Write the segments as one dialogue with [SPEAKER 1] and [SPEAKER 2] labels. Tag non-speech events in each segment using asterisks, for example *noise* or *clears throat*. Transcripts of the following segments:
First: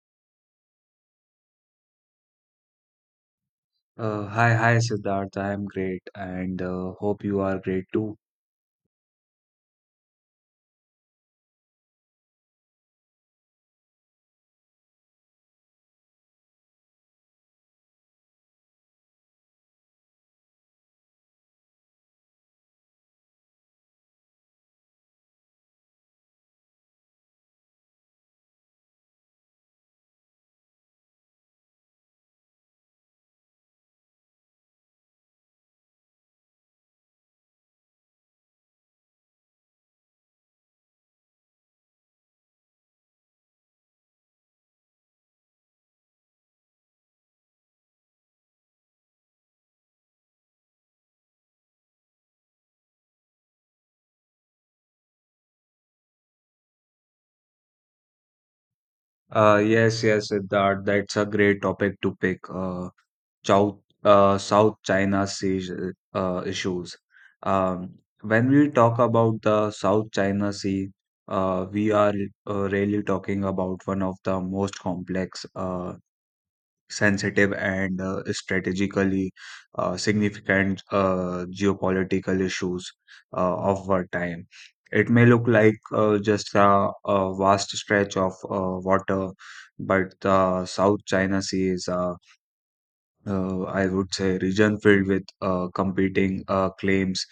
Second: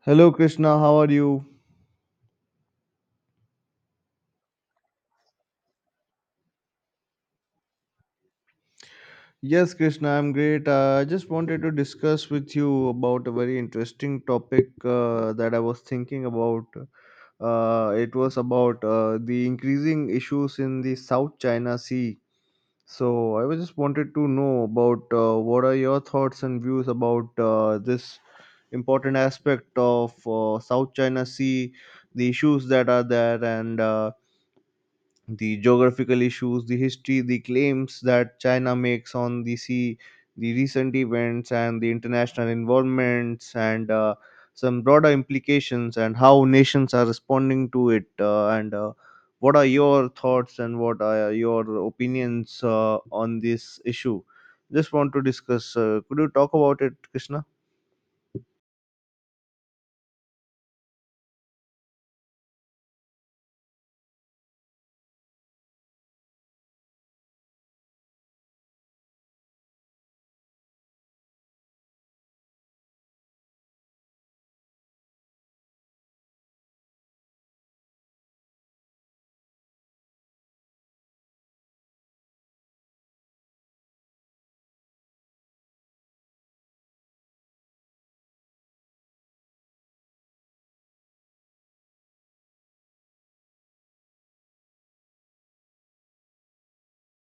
[SPEAKER 1] Hello, Krishna. How are you?
[SPEAKER 2] Hi, hi, Siddharth. I am great and hope you are great too.
[SPEAKER 1] Yes, Krishna, I'm great. I just wanted to discuss with you about a very interesting topic that I was thinking about. It was about the increasing issues in the South China Sea. So I was just wanted to know about what are your thoughts and views about this important aspect of South China Sea, the issues that are there, and the geographical issues, the history, the claims that China makes on the sea, the recent events, and the international involvements, and some broader implications, and how nations are responding to it. And what are your thoughts and what are your opinions on this issue? Just want to discuss. Could you talk about it, Krishna?
[SPEAKER 2] Yes, yes, Siddharth. That's a great topic to pick. South China Sea issues. Um, when we talk about the South China Sea, we are really talking about one of the most complex, sensitive, and strategically significant geopolitical issues of our time. It may look like just a vast stretch of water, but the South China Sea is a, I would say, region filled with competing claims,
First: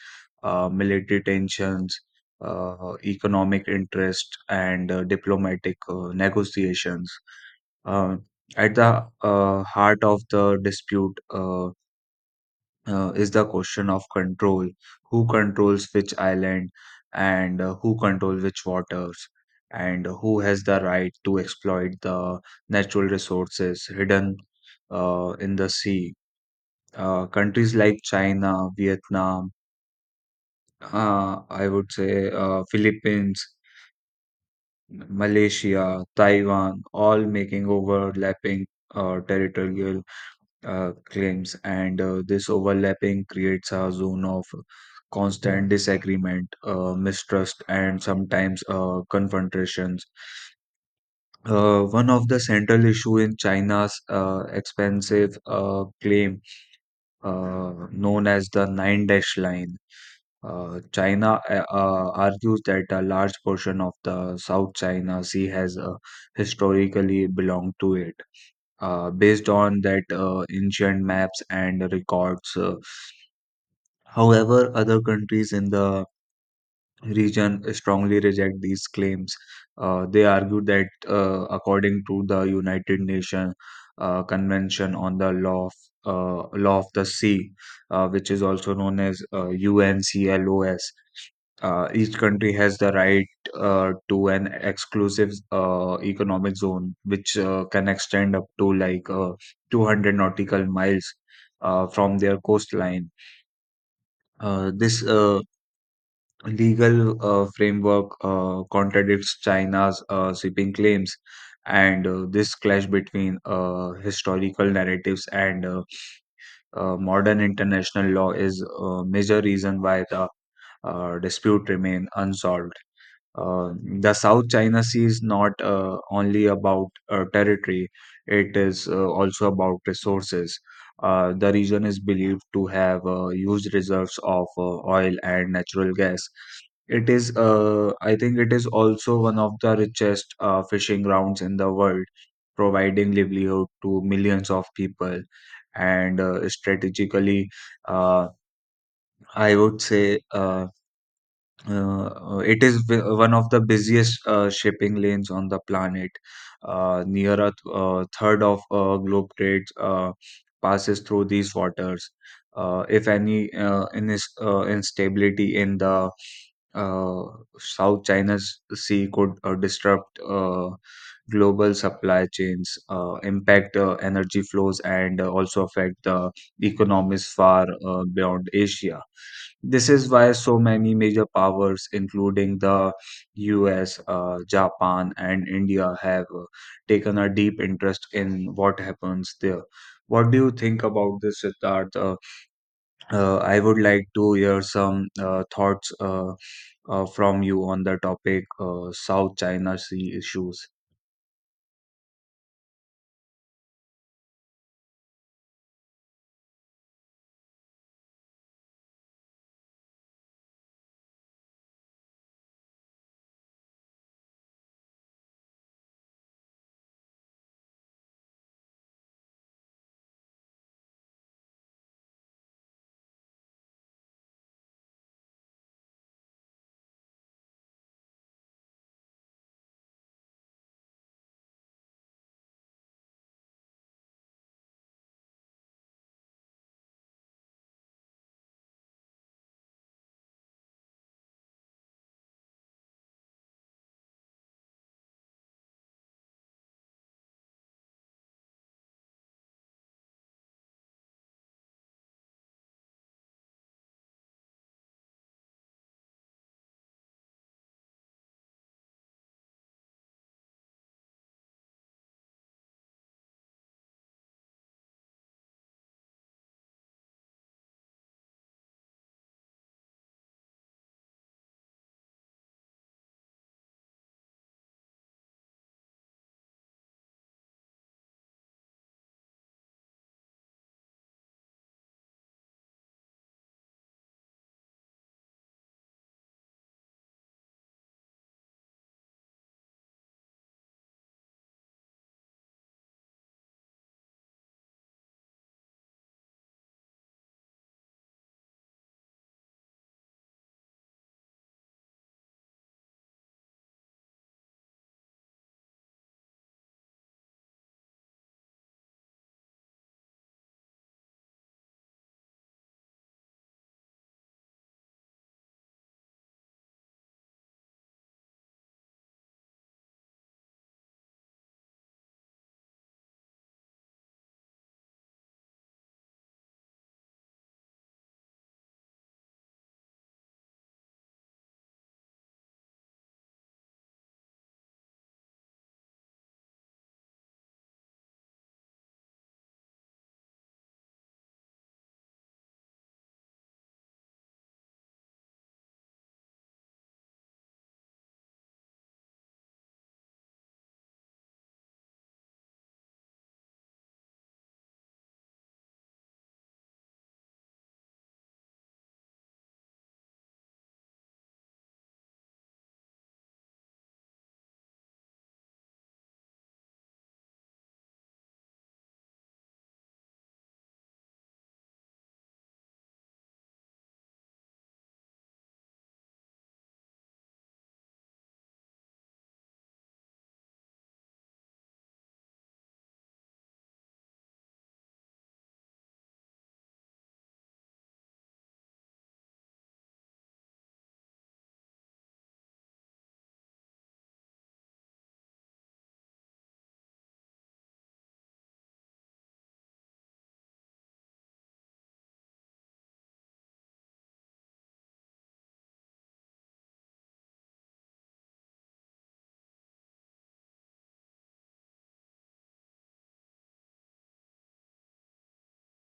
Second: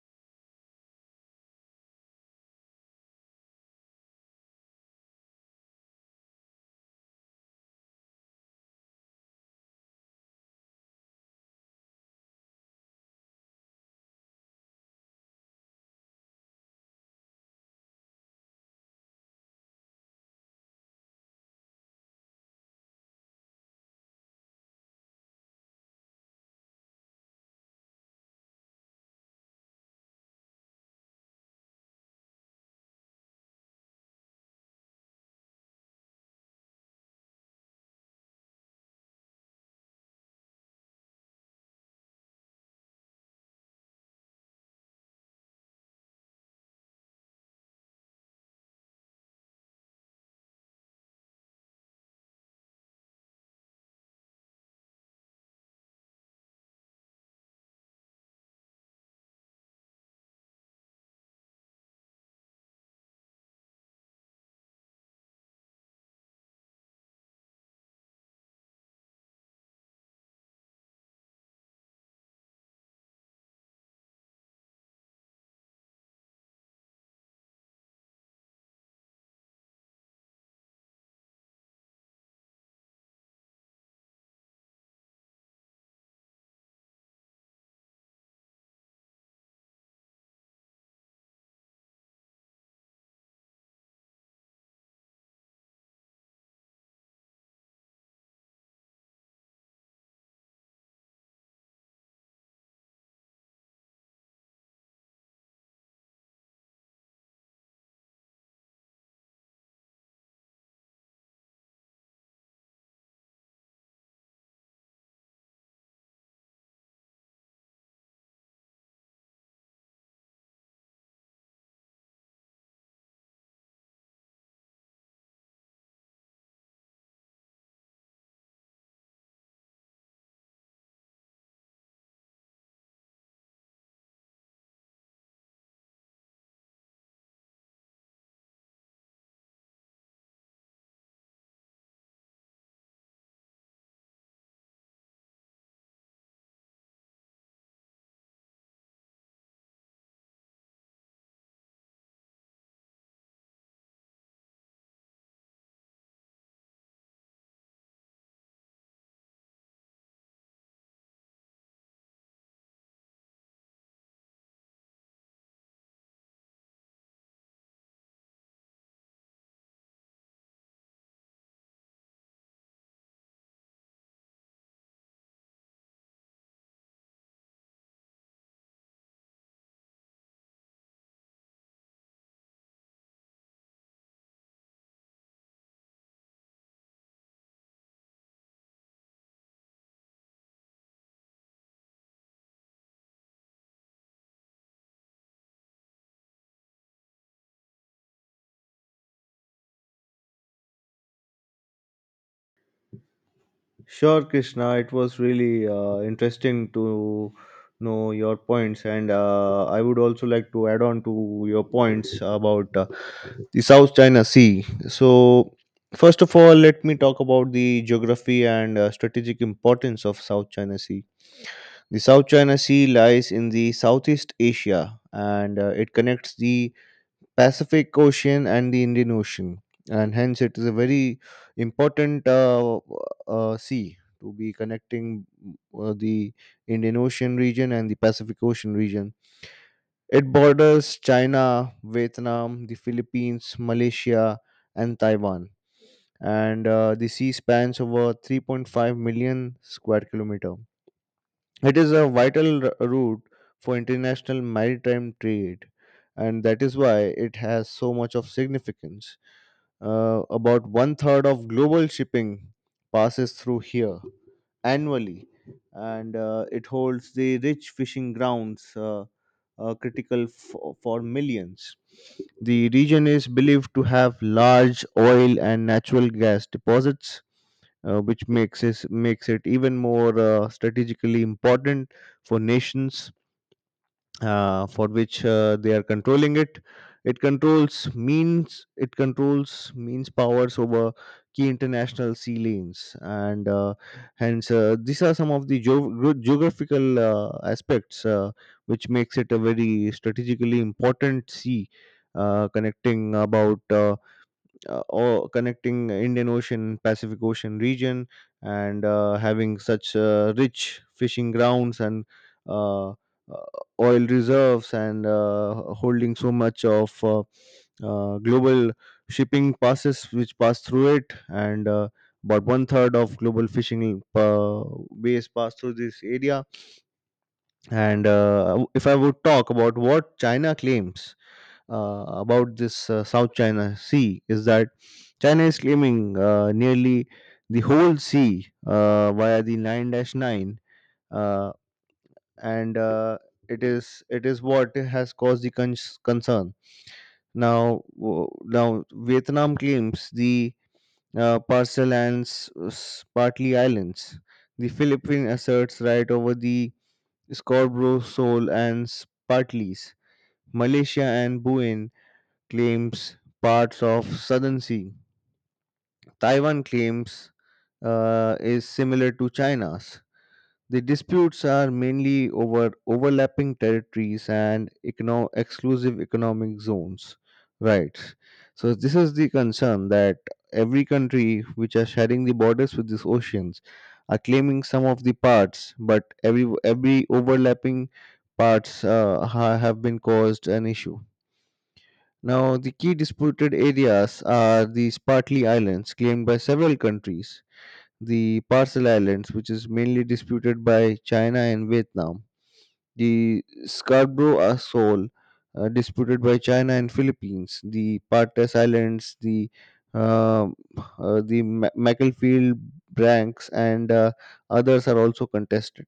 [SPEAKER 2] military tensions, economic interest, and diplomatic negotiations. Uh, at the heart of the dispute is the question of control. Who controls which island and who controls which waters? And who has the right to exploit the natural resources hidden in the sea? Countries like China, Vietnam, I would say, Philippines, Malaysia, Taiwan, all making overlapping territorial claims, and this overlapping creates a zone of constant disagreement, mistrust, and sometimes confrontations. One of the central issue in China's expansive claim, known as the Nine Dash Line. China argues that a large portion of the South China Sea has historically belonged to it, based on that ancient maps and records. However other countries in the region strongly reject these claims. They argue that, according to the United Nations Convention on the Law of the Sea, which is also known as UNCLOS, each country has the right to an exclusive economic zone, which can extend up to like 200 nautical miles from their coastline. This legal framework contradicts China's shipping claims, and this clash between historical narratives and modern international law is a major reason why the dispute remain unsolved. The South China Sea is not only about territory, it is also about resources. The region is believed to have huge reserves of oil and natural gas. It is, I think, it is also one of the richest fishing grounds in the world, providing livelihood to millions of people. And strategically, uh, I would say, it is wi- one of the busiest shipping lanes on the planet. Near a third of globe trade passes through these waters. If any in instability in the uh, South China Sea could disrupt global supply chains, impact energy flows, and also affect the economies far beyond Asia. This is why so many major powers, including the US, Japan, and India, have taken a deep interest in what happens there. What do you think about this, Siddharth? I would like to hear some thoughts from you on the topic South China Sea issues.
[SPEAKER 1] Sure, Krishna. It was really interesting to know your points, and I would also like to add on to your points about the South China Sea. So, first of all, let me talk about the geography and strategic importance of South China Sea. The South China Sea lies in the Southeast Asia, and it connects the Pacific Ocean and the Indian Ocean, and hence it is a very important sea to be connecting the Indian Ocean region and the Pacific Ocean region. It borders China, Vietnam, the Philippines, Malaysia, and Taiwan, and the sea spans over 3.5 million square kilometer. It is a vital route for international maritime trade, and that is why it has so much of significance. About one third of global shipping passes through here annually, and it holds the rich fishing grounds critical for millions. The region is believed to have large oil and natural gas deposits, which makes it even more strategically important for nations for which they are controlling it it controls means powers over key international sea lanes and hence these are some of the geographical aspects which makes it a very strategically important sea connecting about or connecting Indian Ocean, Pacific Ocean region, and having such rich fishing grounds and uh, uh, oil reserves, and holding so much of global shipping passes which pass through it, and about one third of global fishing base pass through this area. And if I would talk about what China claims about this South China Sea is that China is claiming nearly the whole sea via the 9-9 Dash nine, uh, and it is what has caused the concern now now Vietnam claims the parcel and partly islands. The Philippines asserts right over the Scarborough Shoal and Partleys. Malaysia and Buin claims parts of Southern Sea. Taiwan claims is similar to China's. The disputes are mainly over overlapping territories and exclusive economic zones. Right. So this is the concern that every country which are sharing the borders with these oceans are claiming some of the parts, but every overlapping parts have been caused an issue. Now, the key disputed areas are the Spratly Islands, claimed by several countries, the Parcel Islands, which is mainly disputed by China and Vietnam, the Scarborough Atoll, disputed by China and Philippines, the Partas Islands, uh, the Macclesfield Branks, and others are also contested.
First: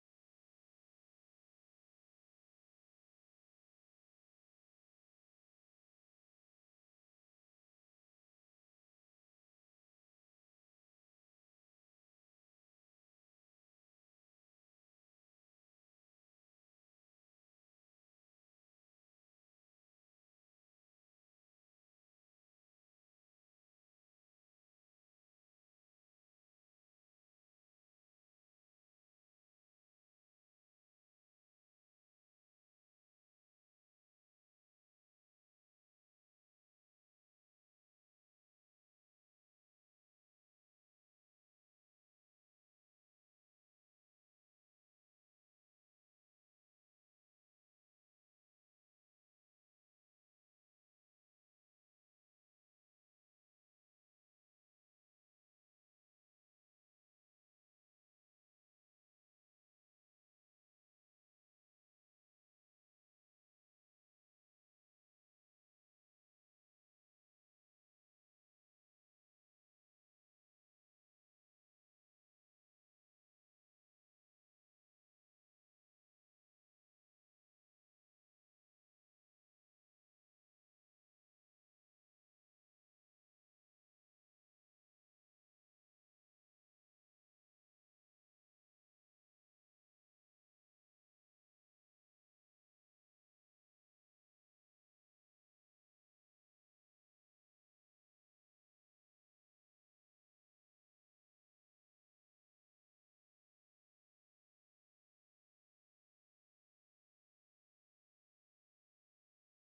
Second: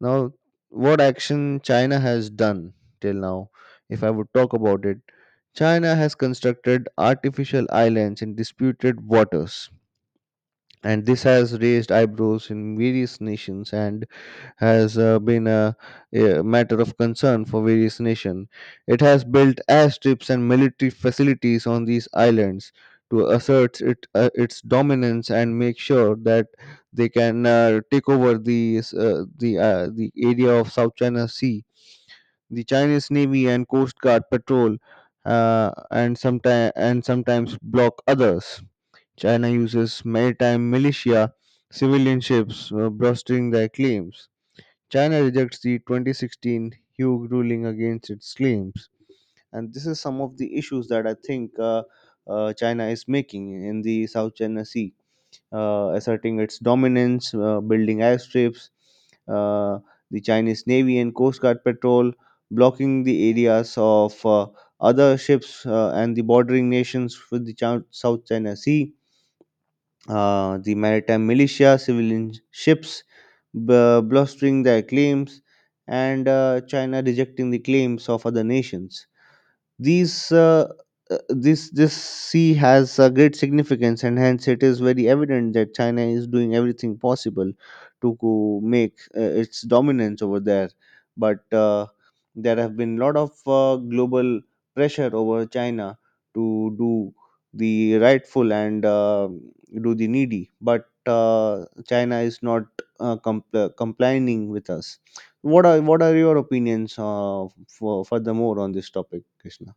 [SPEAKER 1] Now, what action China has done till now, if I would talk about it, China has constructed artificial islands in disputed waters, and this has raised eyebrows in various nations and has been a matter of concern for various nations. It has built airstrips and military facilities on these islands to assert its dominance and make sure that they can take over the area of South China Sea. The Chinese Navy and Coast Guard patrol , and sometimes block others. China uses maritime militia, civilian ships, bolstering their claims. China rejects the 2016 Hague ruling against its claims. And this is some of the issues that I think China is making in the South China Sea asserting its dominance, building airstrips, uh, the Chinese Navy and Coast Guard patrol, blocking the areas of other ships and the bordering nations with the South China Sea. The maritime militia, civilian ships, blustering their claims, and China rejecting the claims of other nations. These this this sea has a great significance, and hence it is very evident that China is doing everything possible to make its dominance over there. But there have been a lot of global pressure over China to do the rightful and do the needy. But China is not complying with us. What are your opinions for furthermore on this topic, Krishna?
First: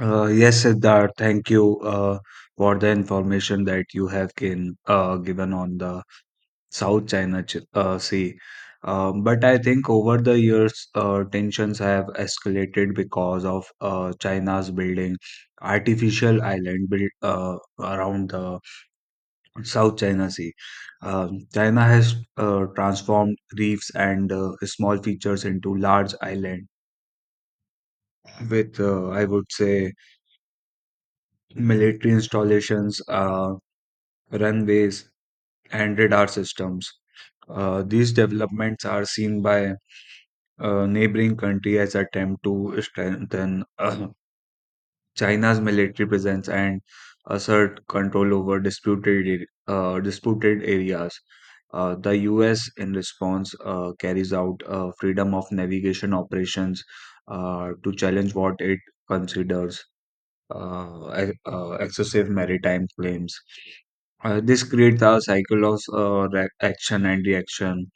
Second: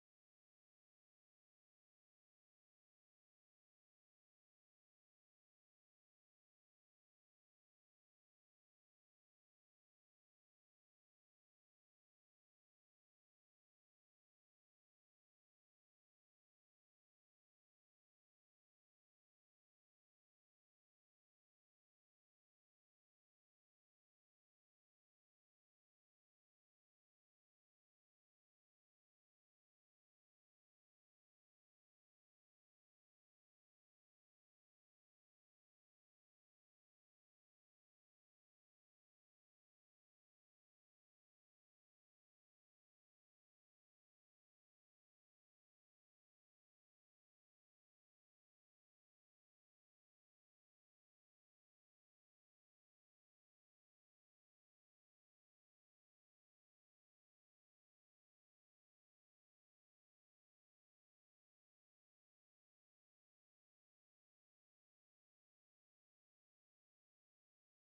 [SPEAKER 2] Yes, Siddharth, thank you for the information that you have given on the Sea. But I think over the years, tensions have escalated because of China's building artificial island built around the South China Sea. China has transformed reefs and small features into large island with, I would say, military installations, runways, and radar systems. These developments are seen by neighboring country as attempt to strengthen *clears throat* China's military presence and assert control over disputed areas. The U.S. in response carries out freedom of navigation operations to challenge what it considers excessive maritime claims. This creates a cycle of action and reaction,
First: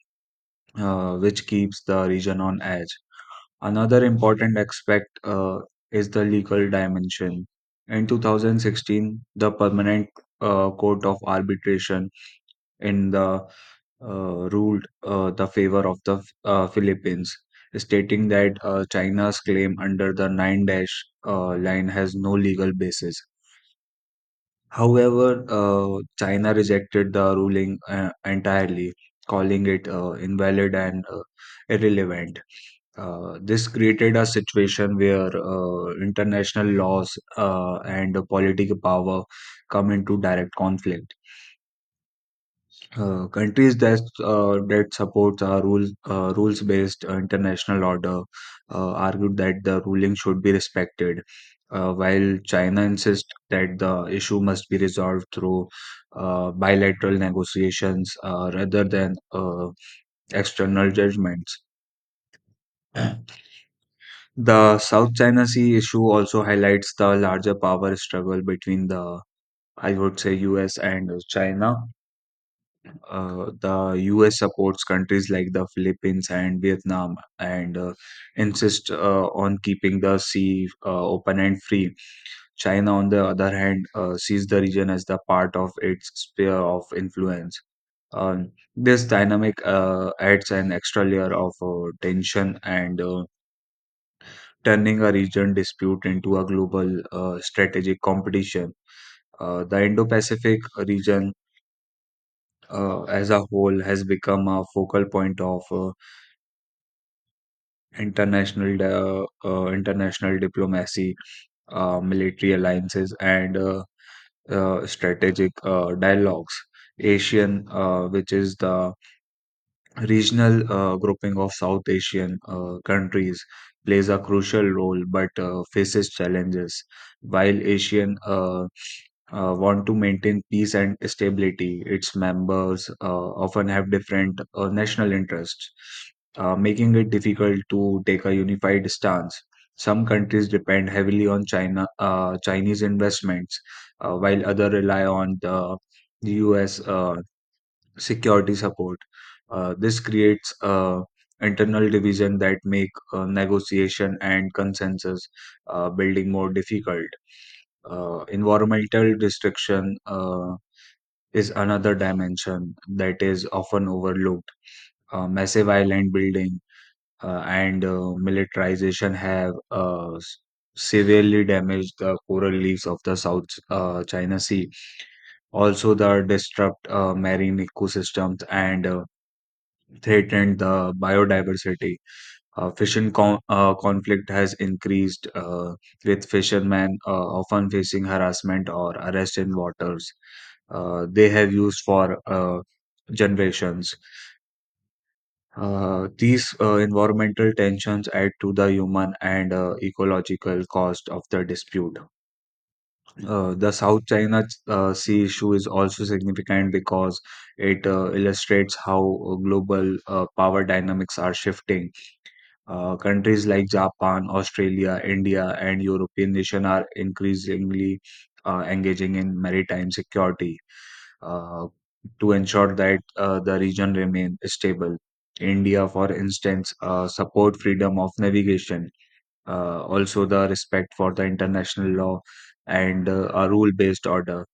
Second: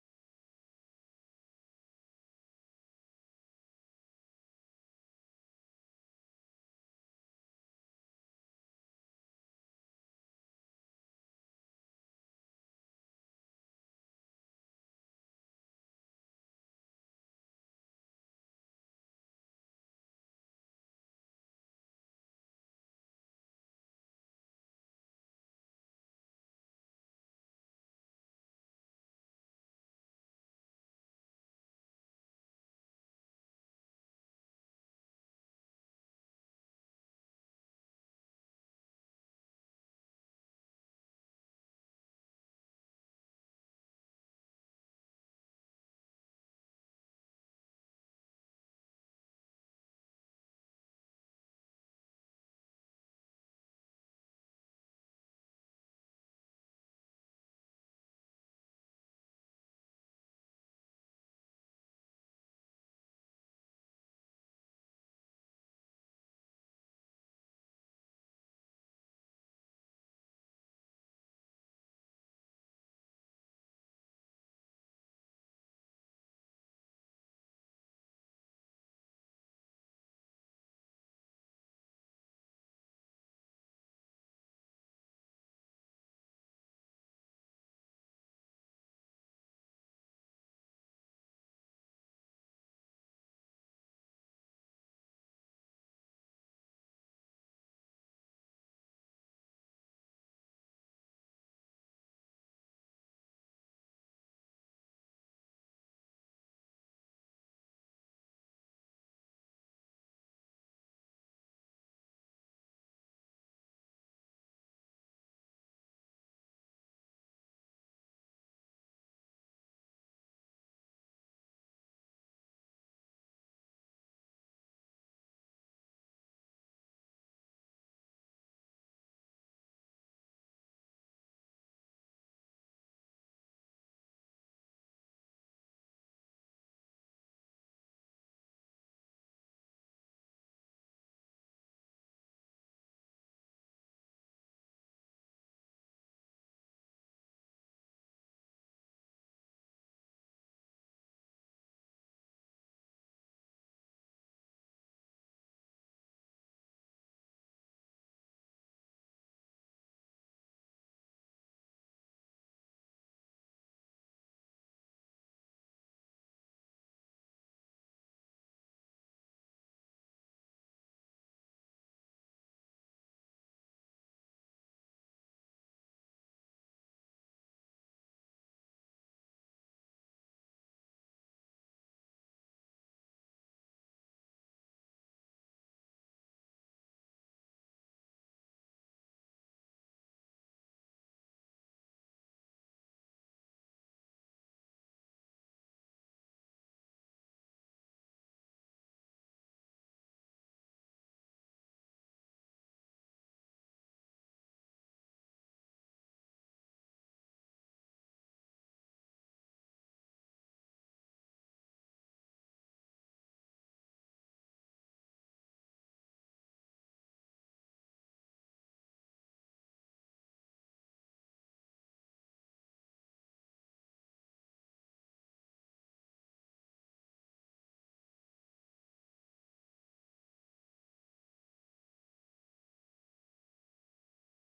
[SPEAKER 2] which keeps the region on edge. Another important aspect is the legal dimension. In 2016, the Permanent Court of Arbitration in the ruled the favor of the Philippines, stating that China's claim under the 9 dash line has no legal basis. However, China rejected the ruling entirely, calling it invalid and irrelevant. This created a situation where international laws and political power come into direct conflict. Countries that supports our rules-based international order argued that the ruling should be respected, while China insists that the issue must be resolved through bilateral negotiations rather than external judgments. *clears throat* The South China Sea issue also highlights the larger power struggle between the, I would say, US and China. The US supports countries like the Philippines and Vietnam and insists on keeping the sea open and free. China, on the other hand, sees the region as the part of its sphere of influence. Um, this dynamic adds an extra layer of tension and turning a region dispute into a global strategic competition. The Indo Pacific region as a whole has become a focal point of international international diplomacy, military alliances, and strategic dialogues. ASEAN, which is the regional grouping of South Asian countries plays a crucial role but faces challenges. While Asian want to maintain peace and stability, its members often have different national interests, making it difficult to take a unified stance. Some countries depend heavily on China, Chinese investments, while others rely on the U.S security support. This creates internal division that make negotiation and consensus building more difficult. Environmental destruction is another dimension that is often overlooked. Massive island building and militarization have severely damaged the coral reefs of the South China Sea. Also, the disrupt marine ecosystems and threatened the biodiversity. Fishing conflict has increased, with fishermen often facing harassment or arrest in waters they have used for generations. These environmental tensions add to the human and ecological cost of the dispute. The South China Sea issue is also significant because it illustrates how global power dynamics are shifting. Countries like Japan, Australia, India, and European nations are increasingly engaging in maritime security uh, to ensure that the region remains stable. India, for instance, support freedom of navigation, also the respect for the international law and a rule-based order.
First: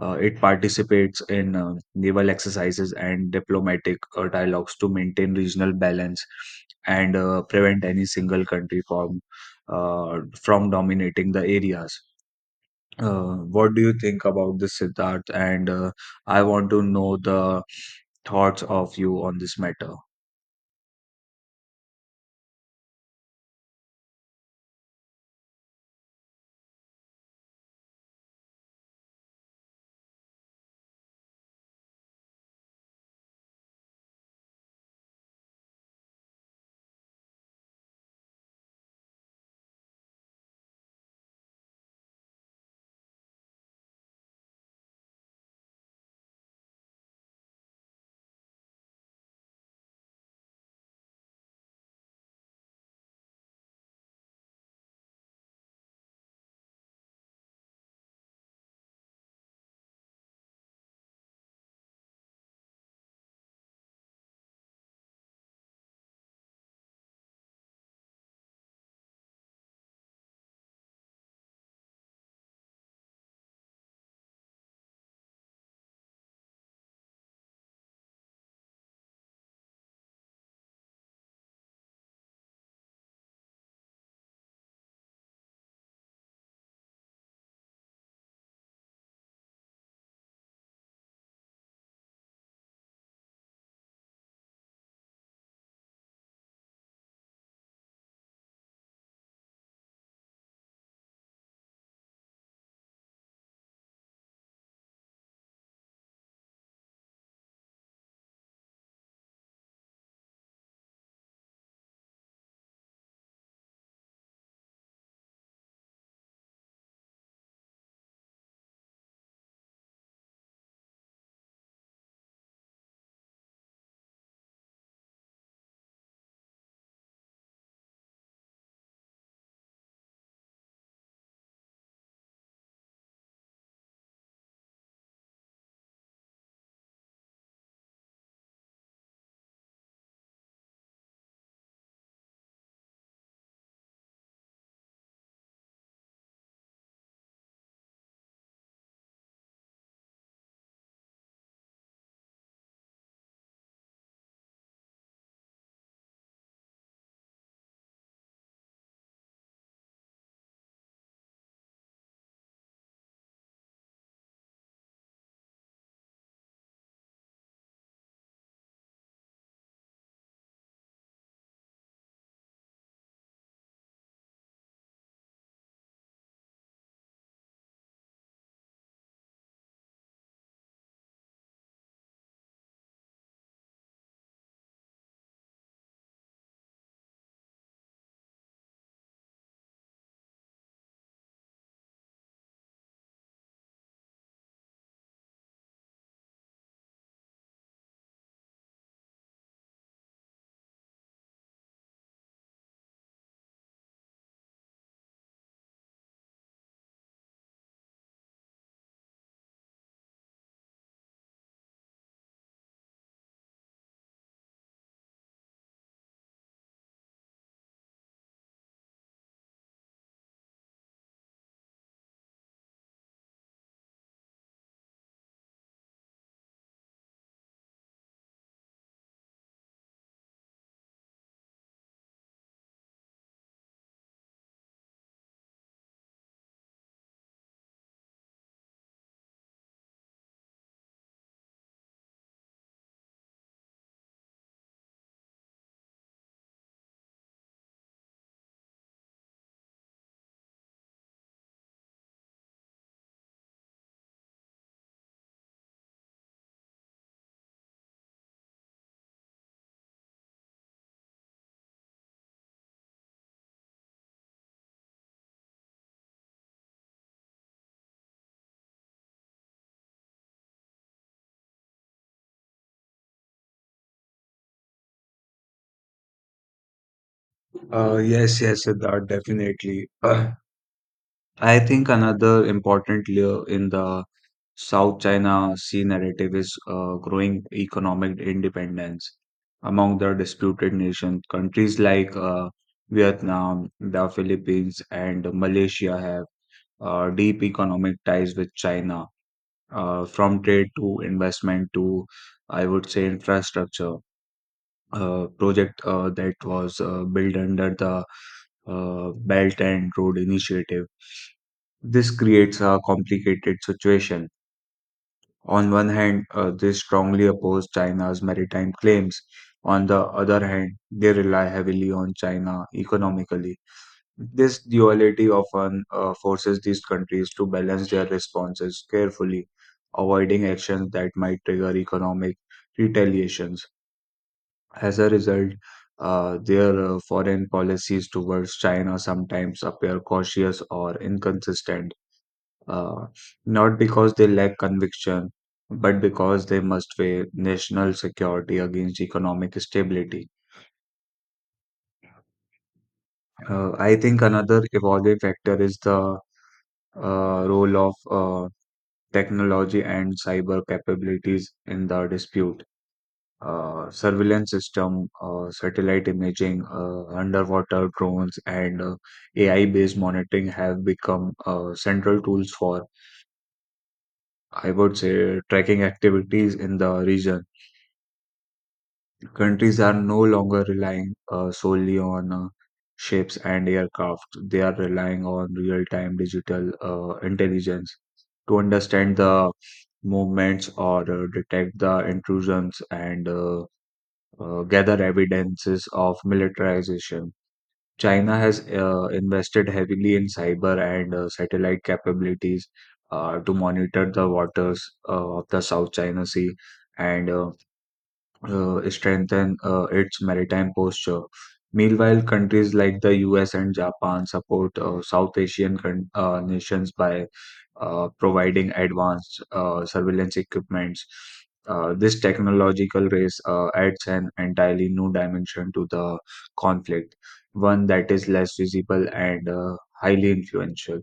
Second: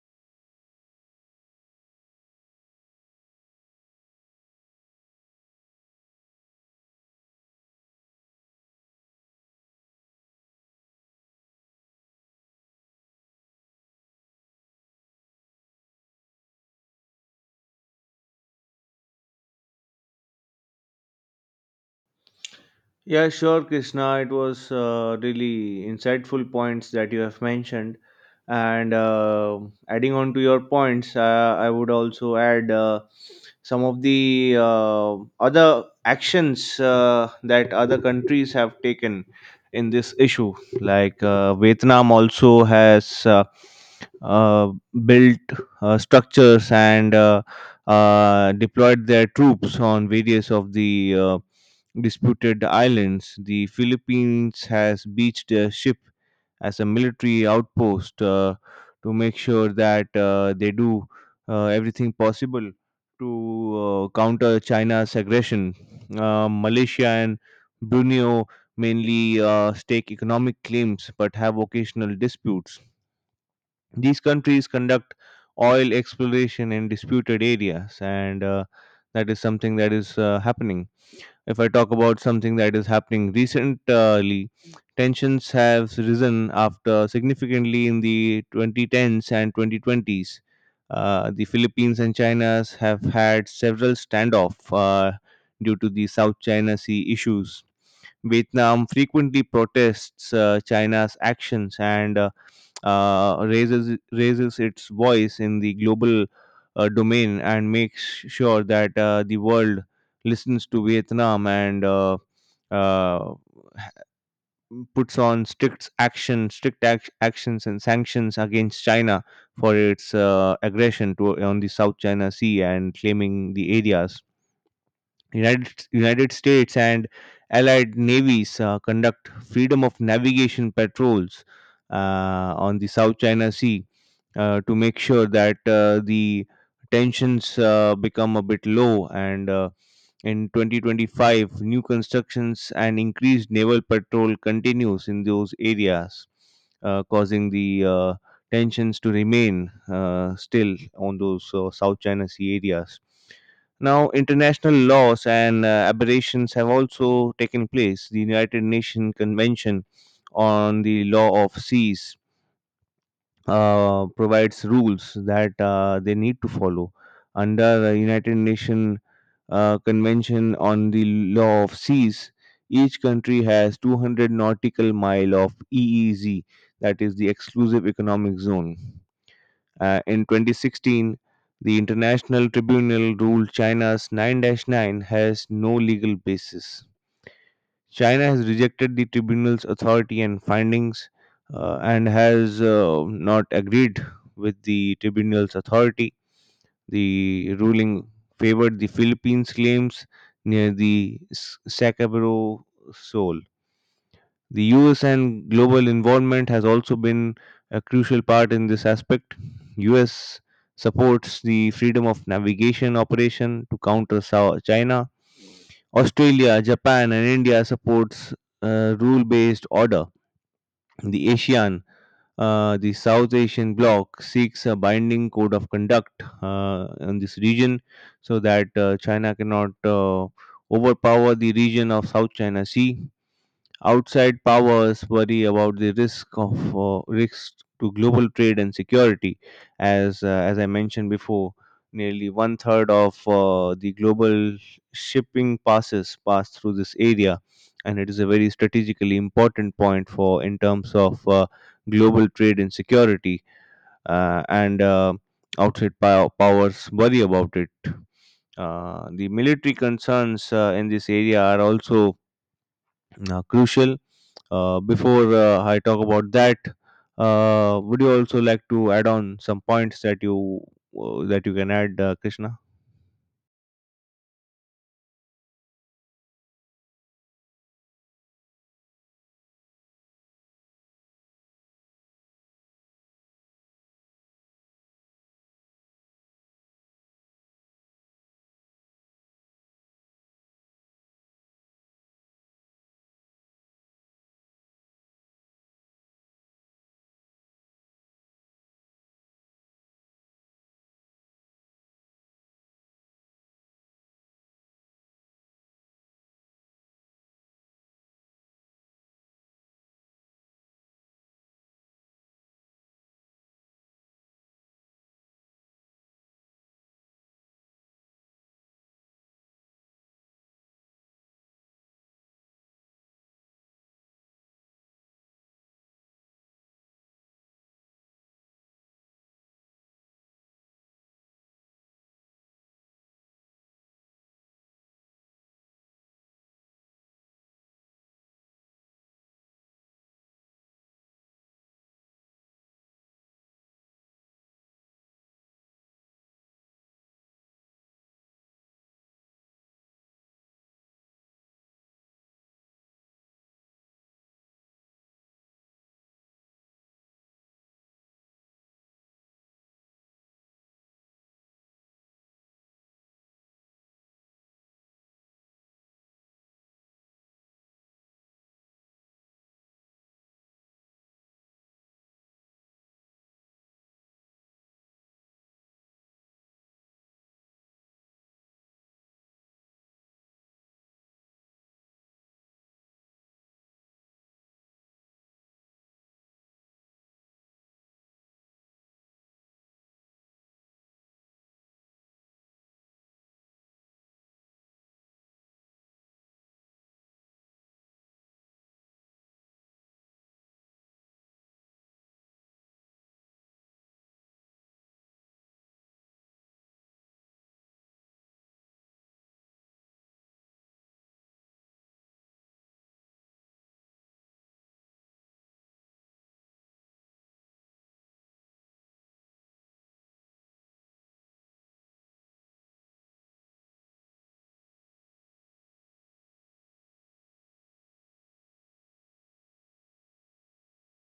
[SPEAKER 2] It participates in naval exercises and diplomatic dialogues to maintain regional balance and prevent any single country from dominating the areas. What do you think about this, Siddharth? And I want to know the thoughts of you on this matter.
[SPEAKER 1] Yeah, sure, Krishna. It was really insightful points that you have mentioned. And adding on to your points, I would also add some of the other actions that other countries have taken in this issue. Like Vietnam also has uh, built structures and deployed their troops on various of the disputed islands. The Philippines has beached a ship as a military outpost to make sure that they do everything possible to counter China's aggression. Malaysia and Brunei mainly stake economic claims but have occasional disputes. These countries conduct oil exploration in disputed areas, and that is something that is happening. If I talk about something that is happening recently, tensions have risen after significantly in the 2010s and 2020s. The Philippines and China have had several standoffs due to the South China Sea issues. Vietnam frequently protests China's actions and , raises its voice in the global domain and makes sure that the world listens to Vietnam and uh, puts on strict actions and sanctions against China for its aggression on the South China Sea and claiming the areas. United States and allied navies conduct freedom of navigation patrols on the South China Sea to make sure that the tensions become a bit low, and in 2025, new constructions and increased naval patrol continues in those areas, causing the tensions to remain still on those South China Sea areas. Now, international laws and aberrations have also taken place. The United Nations Convention on the Law of Seas provides rules that they need to follow. Under the United Nations Convention on the Law of Seas, each country has 200 nautical mile of EEZ, that is the Exclusive Economic Zone. In 2016, the International Tribunal ruled China's 9-9 has no legal basis. China has rejected the tribunal's authority and findings and has not agreed with the tribunal's authority. The ruling favored the Philippines' claims near the Sacagawea Shoal. The US and global involvement has also been a crucial part in this aspect. US supports the freedom of navigation operation to counter China. Australia, Japan and India supports rule-based order. The ASEAN, the South Asian bloc, seeks a binding code of conduct in this region so that China cannot overpower the region of South China Sea. Outside powers worry about the risks to global trade and security. As I mentioned before, nearly one third of the global shipping pass through this area, and it is a very strategically important point for in terms of global trade and security. And outside powers worry about it. The military concerns in this area are also crucial. Before I talk about that, would you also like to add on some points that you can add, Krishna?
[SPEAKER 2] Yes, yes, Siddharth, definitely. *clears throat* I think another important layer in the South China Sea narrative is growing economic independence among the disputed nations. Countries like Vietnam, the Philippines, and Malaysia have deep economic ties with China, from trade to investment to, I would say, infrastructure. Project that was built under the Belt and Road Initiative. This creates a complicated situation. On one hand, they strongly oppose China's maritime claims. On the other hand, they rely heavily on China economically. This duality often forces these countries to balance their responses carefully, avoiding actions that might trigger economic retaliations. As a result, their foreign policies towards China sometimes appear cautious or inconsistent, uh, not because they lack conviction, but because they must weigh national security against economic stability. I think another evolving factor is the role of technology and cyber capabilities in the dispute. Surveillance system, satellite imaging, underwater drones, and AI-based monitoring have become central tools for, I would say, tracking activities in the region. Countries are no longer relying solely on ships and aircraft. They are relying on real time digital intelligence to understand the movements or detect the intrusions and gather evidences of militarization. China has invested heavily in cyber and satellite capabilities to monitor the waters of the South China Sea and strengthen its maritime posture. Meanwhile, countries like the US and Japan support South Asian nations by providing advanced surveillance equipments. This technological race adds an entirely new dimension to the conflict, one that is less visible and highly influential.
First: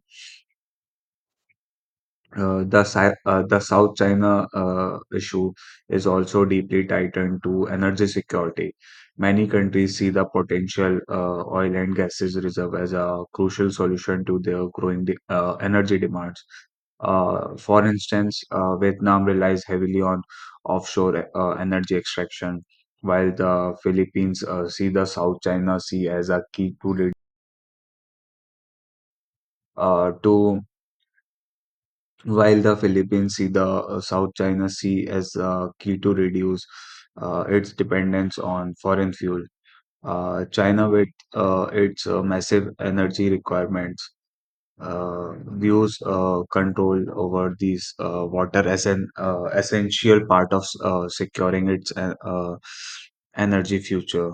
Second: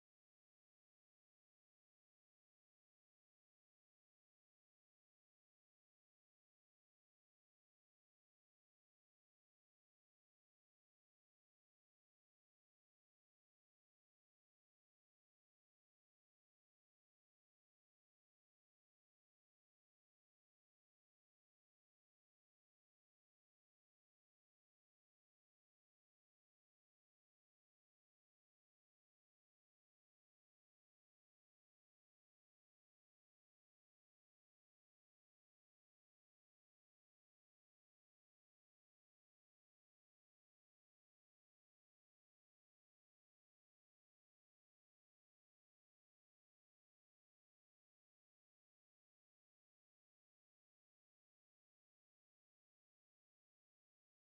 [SPEAKER 2] The South China issue is also deeply tied into energy security. Many countries see the potential oil and gases reserve as a crucial solution to their growing energy demands. For instance, Vietnam relies heavily on offshore energy extraction, while the Philippines see the South China Sea as a key to, to while the Philippines see the South China Sea as key to reduce its dependence on foreign fuel. China, with its massive energy requirements, uh, views control over these water as an essential part of securing its energy future.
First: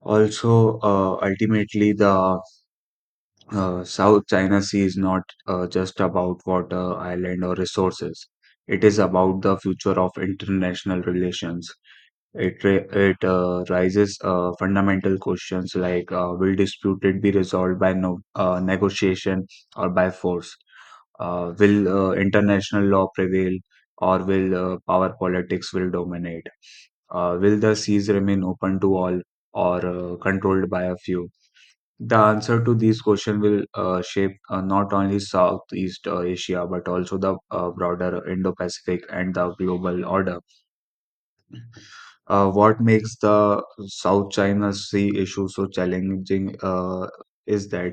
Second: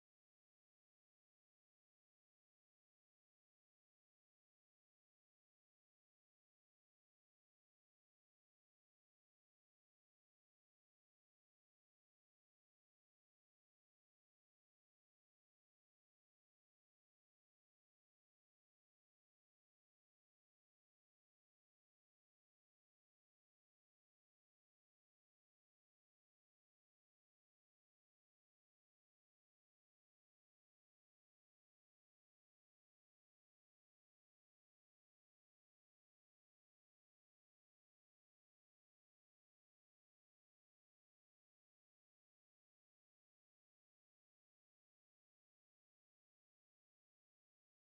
[SPEAKER 2] Also, ultimately, the South China Sea is not just about water, island, or resources. It is about the future of international relations. It ra- it raises fundamental questions like, will disputed be resolved by no negotiation or by force? Will international law prevail, or will power politics will dominate? Will the seas remain open to all or controlled by a few? The answer to these questions will shape not only Southeast Asia but also the broader Indo Pacific and the global order. What makes the South China Sea issue so challenging is that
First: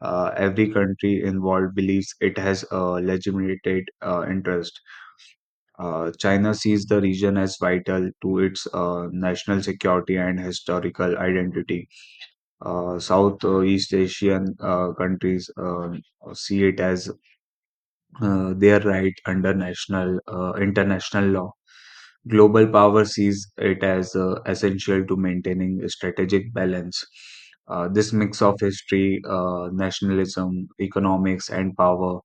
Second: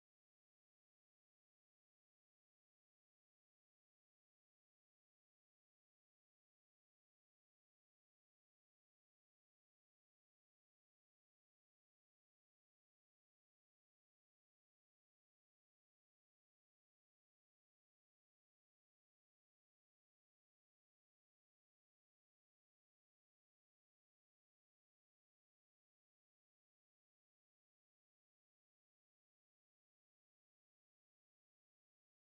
[SPEAKER 2] every country involved believes it has a legitimate interest. China sees the region as vital to its national security and historical identity. South East Asian countries see it as their right under national international law. Global power sees it as essential to maintaining a strategic balance. This mix of history, nationalism, economics, and power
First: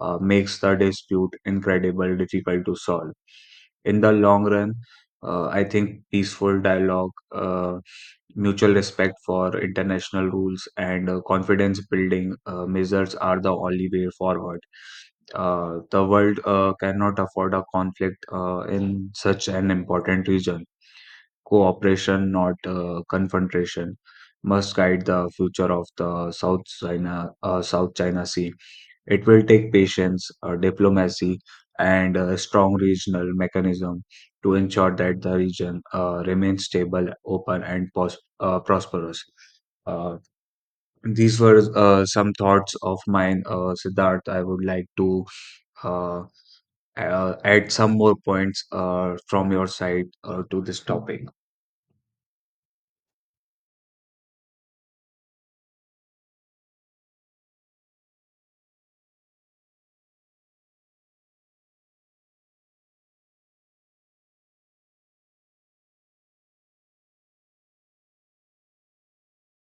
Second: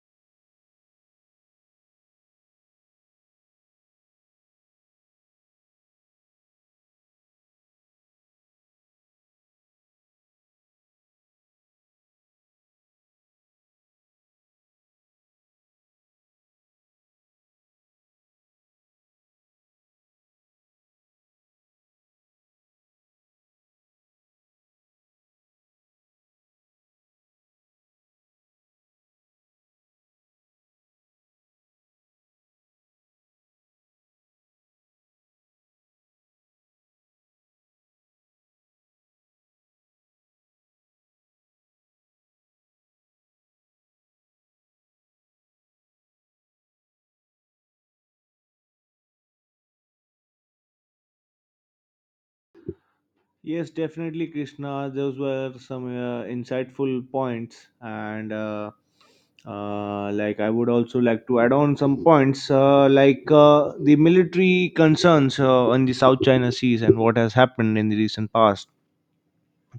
[SPEAKER 2] makes the dispute incredibly difficult to solve in the long run. I think peaceful dialogue, mutual respect for international rules, and confidence building measures are the only way forward. The world cannot afford a conflict in such an important region. Cooperation, not confrontation, must guide the future of the South China Sea. It will take patience, diplomacy, and a strong regional mechanism to ensure that the region remains stable, open, and prosperous. Uh, these were some thoughts of mine, Siddharth. I would like to uh, add some more points from your side to this topic.
[SPEAKER 1] Yes, definitely, Krishna. Those were some insightful points, and like I would also like to add on some points, like the military concerns on the South China Seas and what has happened in the recent past.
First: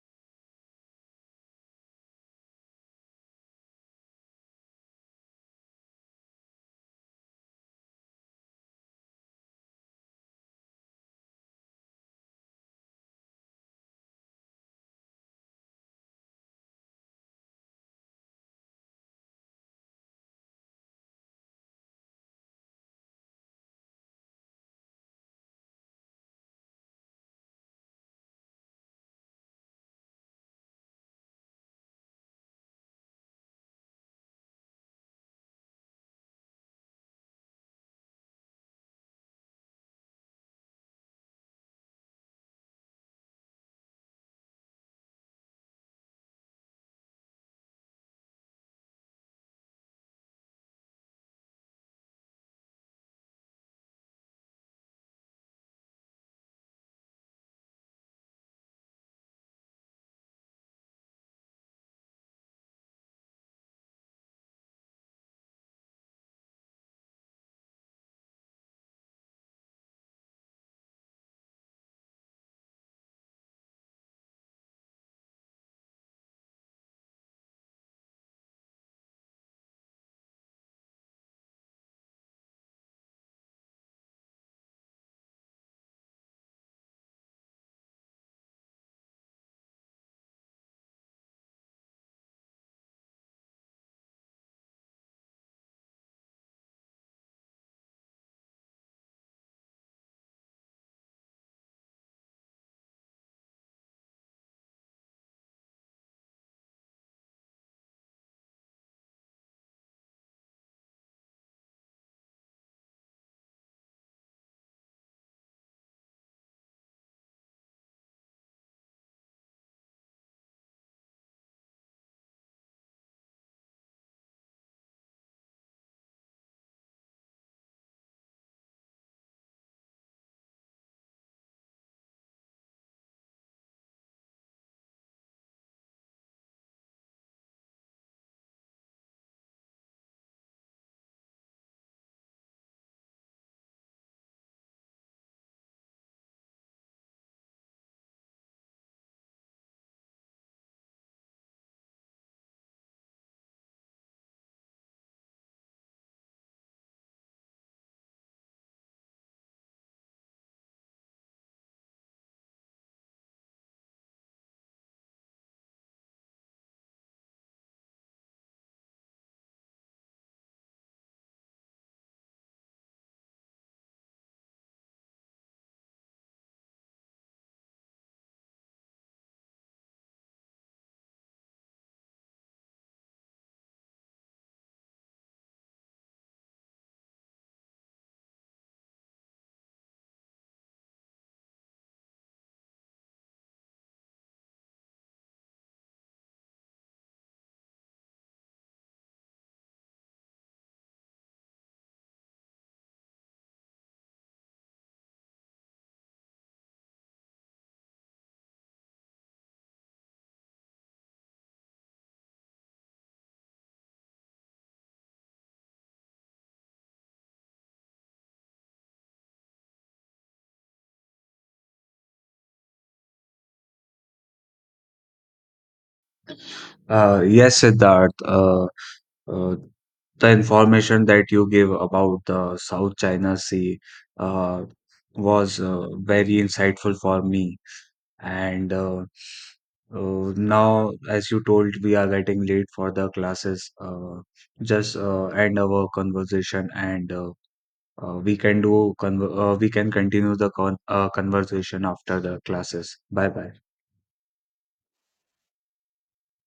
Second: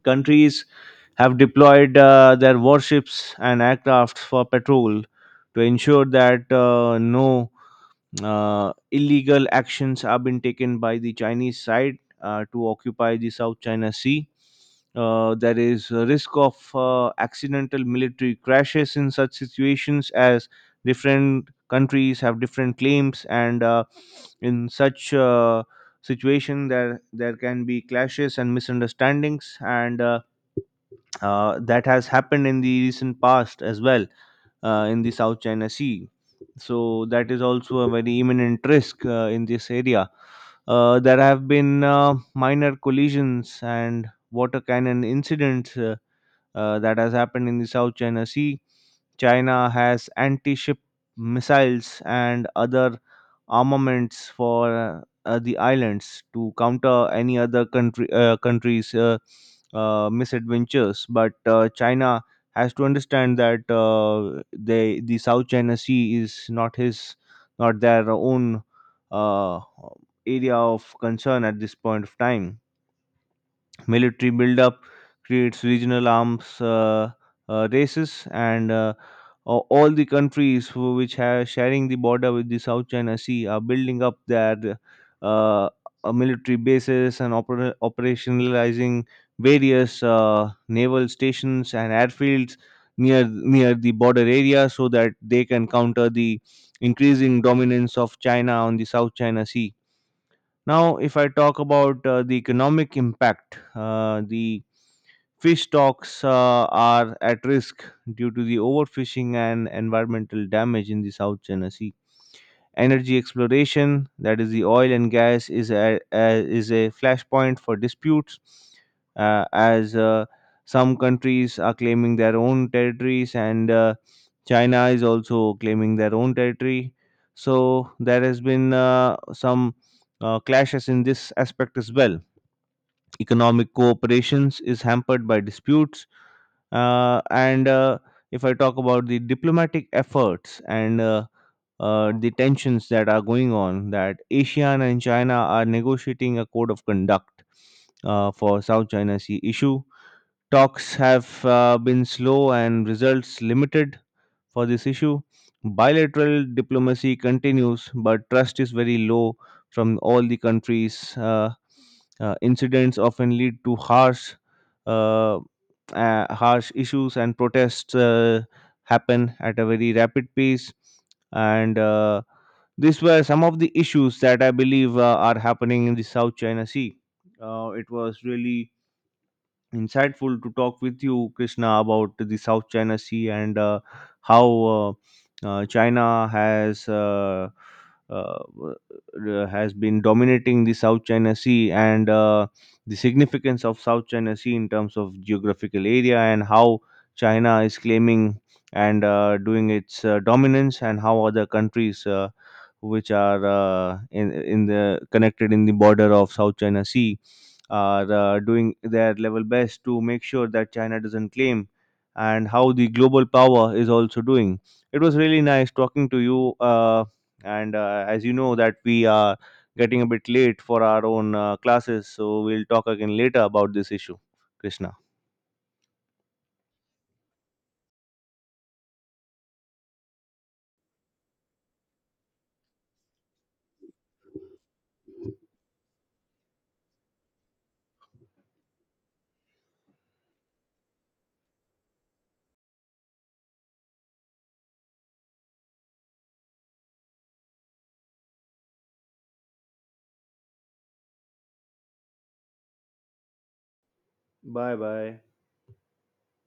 [SPEAKER 1] Countries have deployed their warships and aircrafts for patrol to ensure that no illegal actions have been taken by the Chinese side to occupy the South China Sea. There is a risk of accidental military crashes in such situations as different countries have different claims and in such situation there can be clashes and misunderstandings, and that has happened in the recent past as well in the South China Sea. So that is also a very imminent risk in this area. There have been minor collisions and water cannon incidents that has happened in the South China Sea. China has anti ship missiles and other armaments for the islands to counter any other country countries misadventures, but china has to understand that the south china sea is not their own uh, area of concern at this point of time. Military buildup creates regional arms races, and all the countries which are sharing the border with the South China Sea are building up their uh, military bases and operationalizing various naval stations and airfields near near the border area so that they can counter the increasing dominance of China on the South China Sea. Now, if I talk about the economic impact, the fish stocks are at risk due to the overfishing and environmental damage in the South China Sea. Energy exploration, that is the oil and gas, is is a flashpoint for disputes, as some countries are claiming their own territories and China is also claiming their own territory. So there has been some clashes in this aspect as well. Economic cooperations is hampered by disputes, and if I talk about the diplomatic efforts and the tensions that are going on that ASEAN and China are negotiating a code of conduct for South China Sea issue. Talks have been slow and results limited for this issue. Bilateral diplomacy continues, but trust is very low from all the countries. Incidents often lead to uh, harsh issues, and protests happen at a very rapid pace. And these were some of the issues that I believe are happening in the South China Sea. It was really insightful to talk with you, Krishna, about the South China Sea and how uh, China uh, has been dominating the South China Sea and the significance of South China Sea in terms of geographical area and how China is claiming and doing its dominance and how other countries which are in the connected in the border of South China Sea are doing their level best to make sure that China doesn't claim, and how the global power is also doing. It was really nice talking to you, and as you know that we are getting a bit late for our own classes, so we'll talk again later about this issue, Krishna.
[SPEAKER 2] Yes, Siddharth. Uh, the information that you gave about the South China Sea uh, was very insightful for me. And now, as you told, we are getting late for the classes. Just end our conversation, and we can do conver we can continue the conversation after the classes. Bye bye.
[SPEAKER 1] Bye bye.